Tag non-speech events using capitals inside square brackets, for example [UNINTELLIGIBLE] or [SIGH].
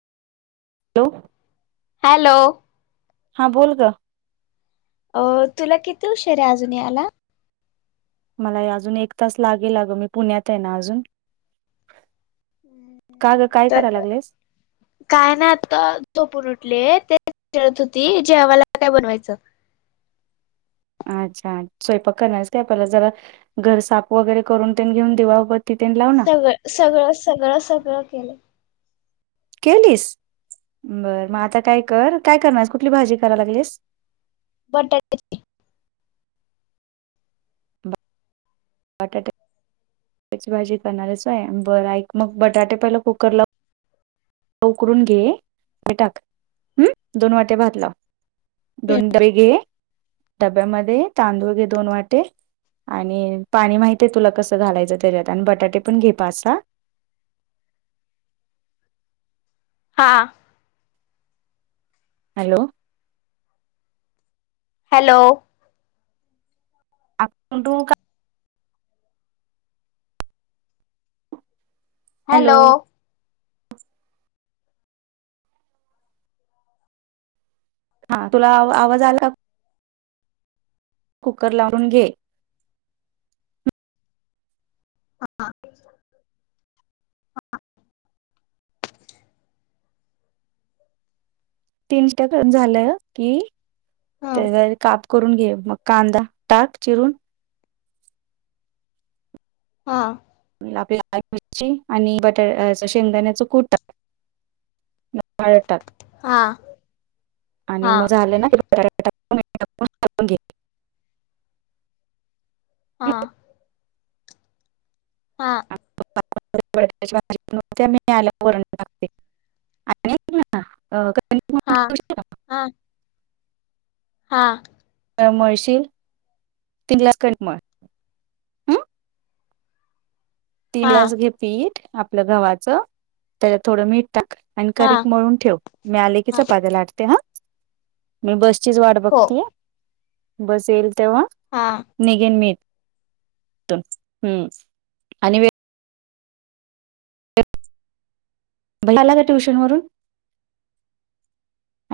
Hello. Hello! हा बोल ग. अ तुला किती शरा ही अजून आला? मला अजून ही एक तास लागेल अगं मी पुण्यात आहे ना अजून. का ग काय तर करा लागलेस? काय ना आता तोपून उठले ते खळत होती जेवायला काय बनवायचं. अच्छा स्वयपाक करणार आहेस का आपल्याला जरा घर साप वगैरे करून तेन घेऊन दिवाबत तवय सगळं सगळं सगळं केलं. केलीस बरं म आता काय कर काय करणारस कुठली भाजी करा लागलीस? बटाट. [UNINTELLIGIBLE] बटाट्याची भाजी करणार‌ हायस होय, बरं ऐक मग बटाटे पहिला कुकरला. उकरून घे आणि टाक हम् दोन वाटे भात लाव. दोन [UNINTELLIGIBLE] घे डब्यामध्ये तांदूळ घे दोन वाटे आणि पाणी माहित आहे तुला कसं घालायचं तेज्यात आणि बटाटे पण घे पाच साह. हा. हॅलो. हॅलो! [UNINTELLIGIBLE] हॅलो! हा तुला आवाज आला? कुकर लावून घे हा. तीन स्टक झालं की हा त्याजावरी काप करून घे मग कांदा टाक चिरून. हा. आपल्याईची [UNINTELLIGIBLE] आणि बटर अ अस शेंगदाण्याचं कुट. टाक. [UNINTELLIGIBLE] हा. आणि हा मग झालं ना. [UNINTELLIGIBLE] टाकून घे हा. हा. मळाते आणि. [UNINTELLIGIBLE] अ. [UNINTELLIGIBLE] हा हा. हा. म्हळशील तीनलास कडे म. [UNINTELLIGIBLE] हा तीलाच घे पीठ आपलं गव्हाचं त्याच्यात थोडं मीठ टाक आणि हा कारिक मळून ठेव मी आले की हा चपात्या लाटते हा. मी बसचीच वाट हो बघतेय बस येईल तेव्हा हा. निघेन मी. हम्म आणि वे. [UNINTELLIGIBLE] भैय्या आला का ट्युशन वरून?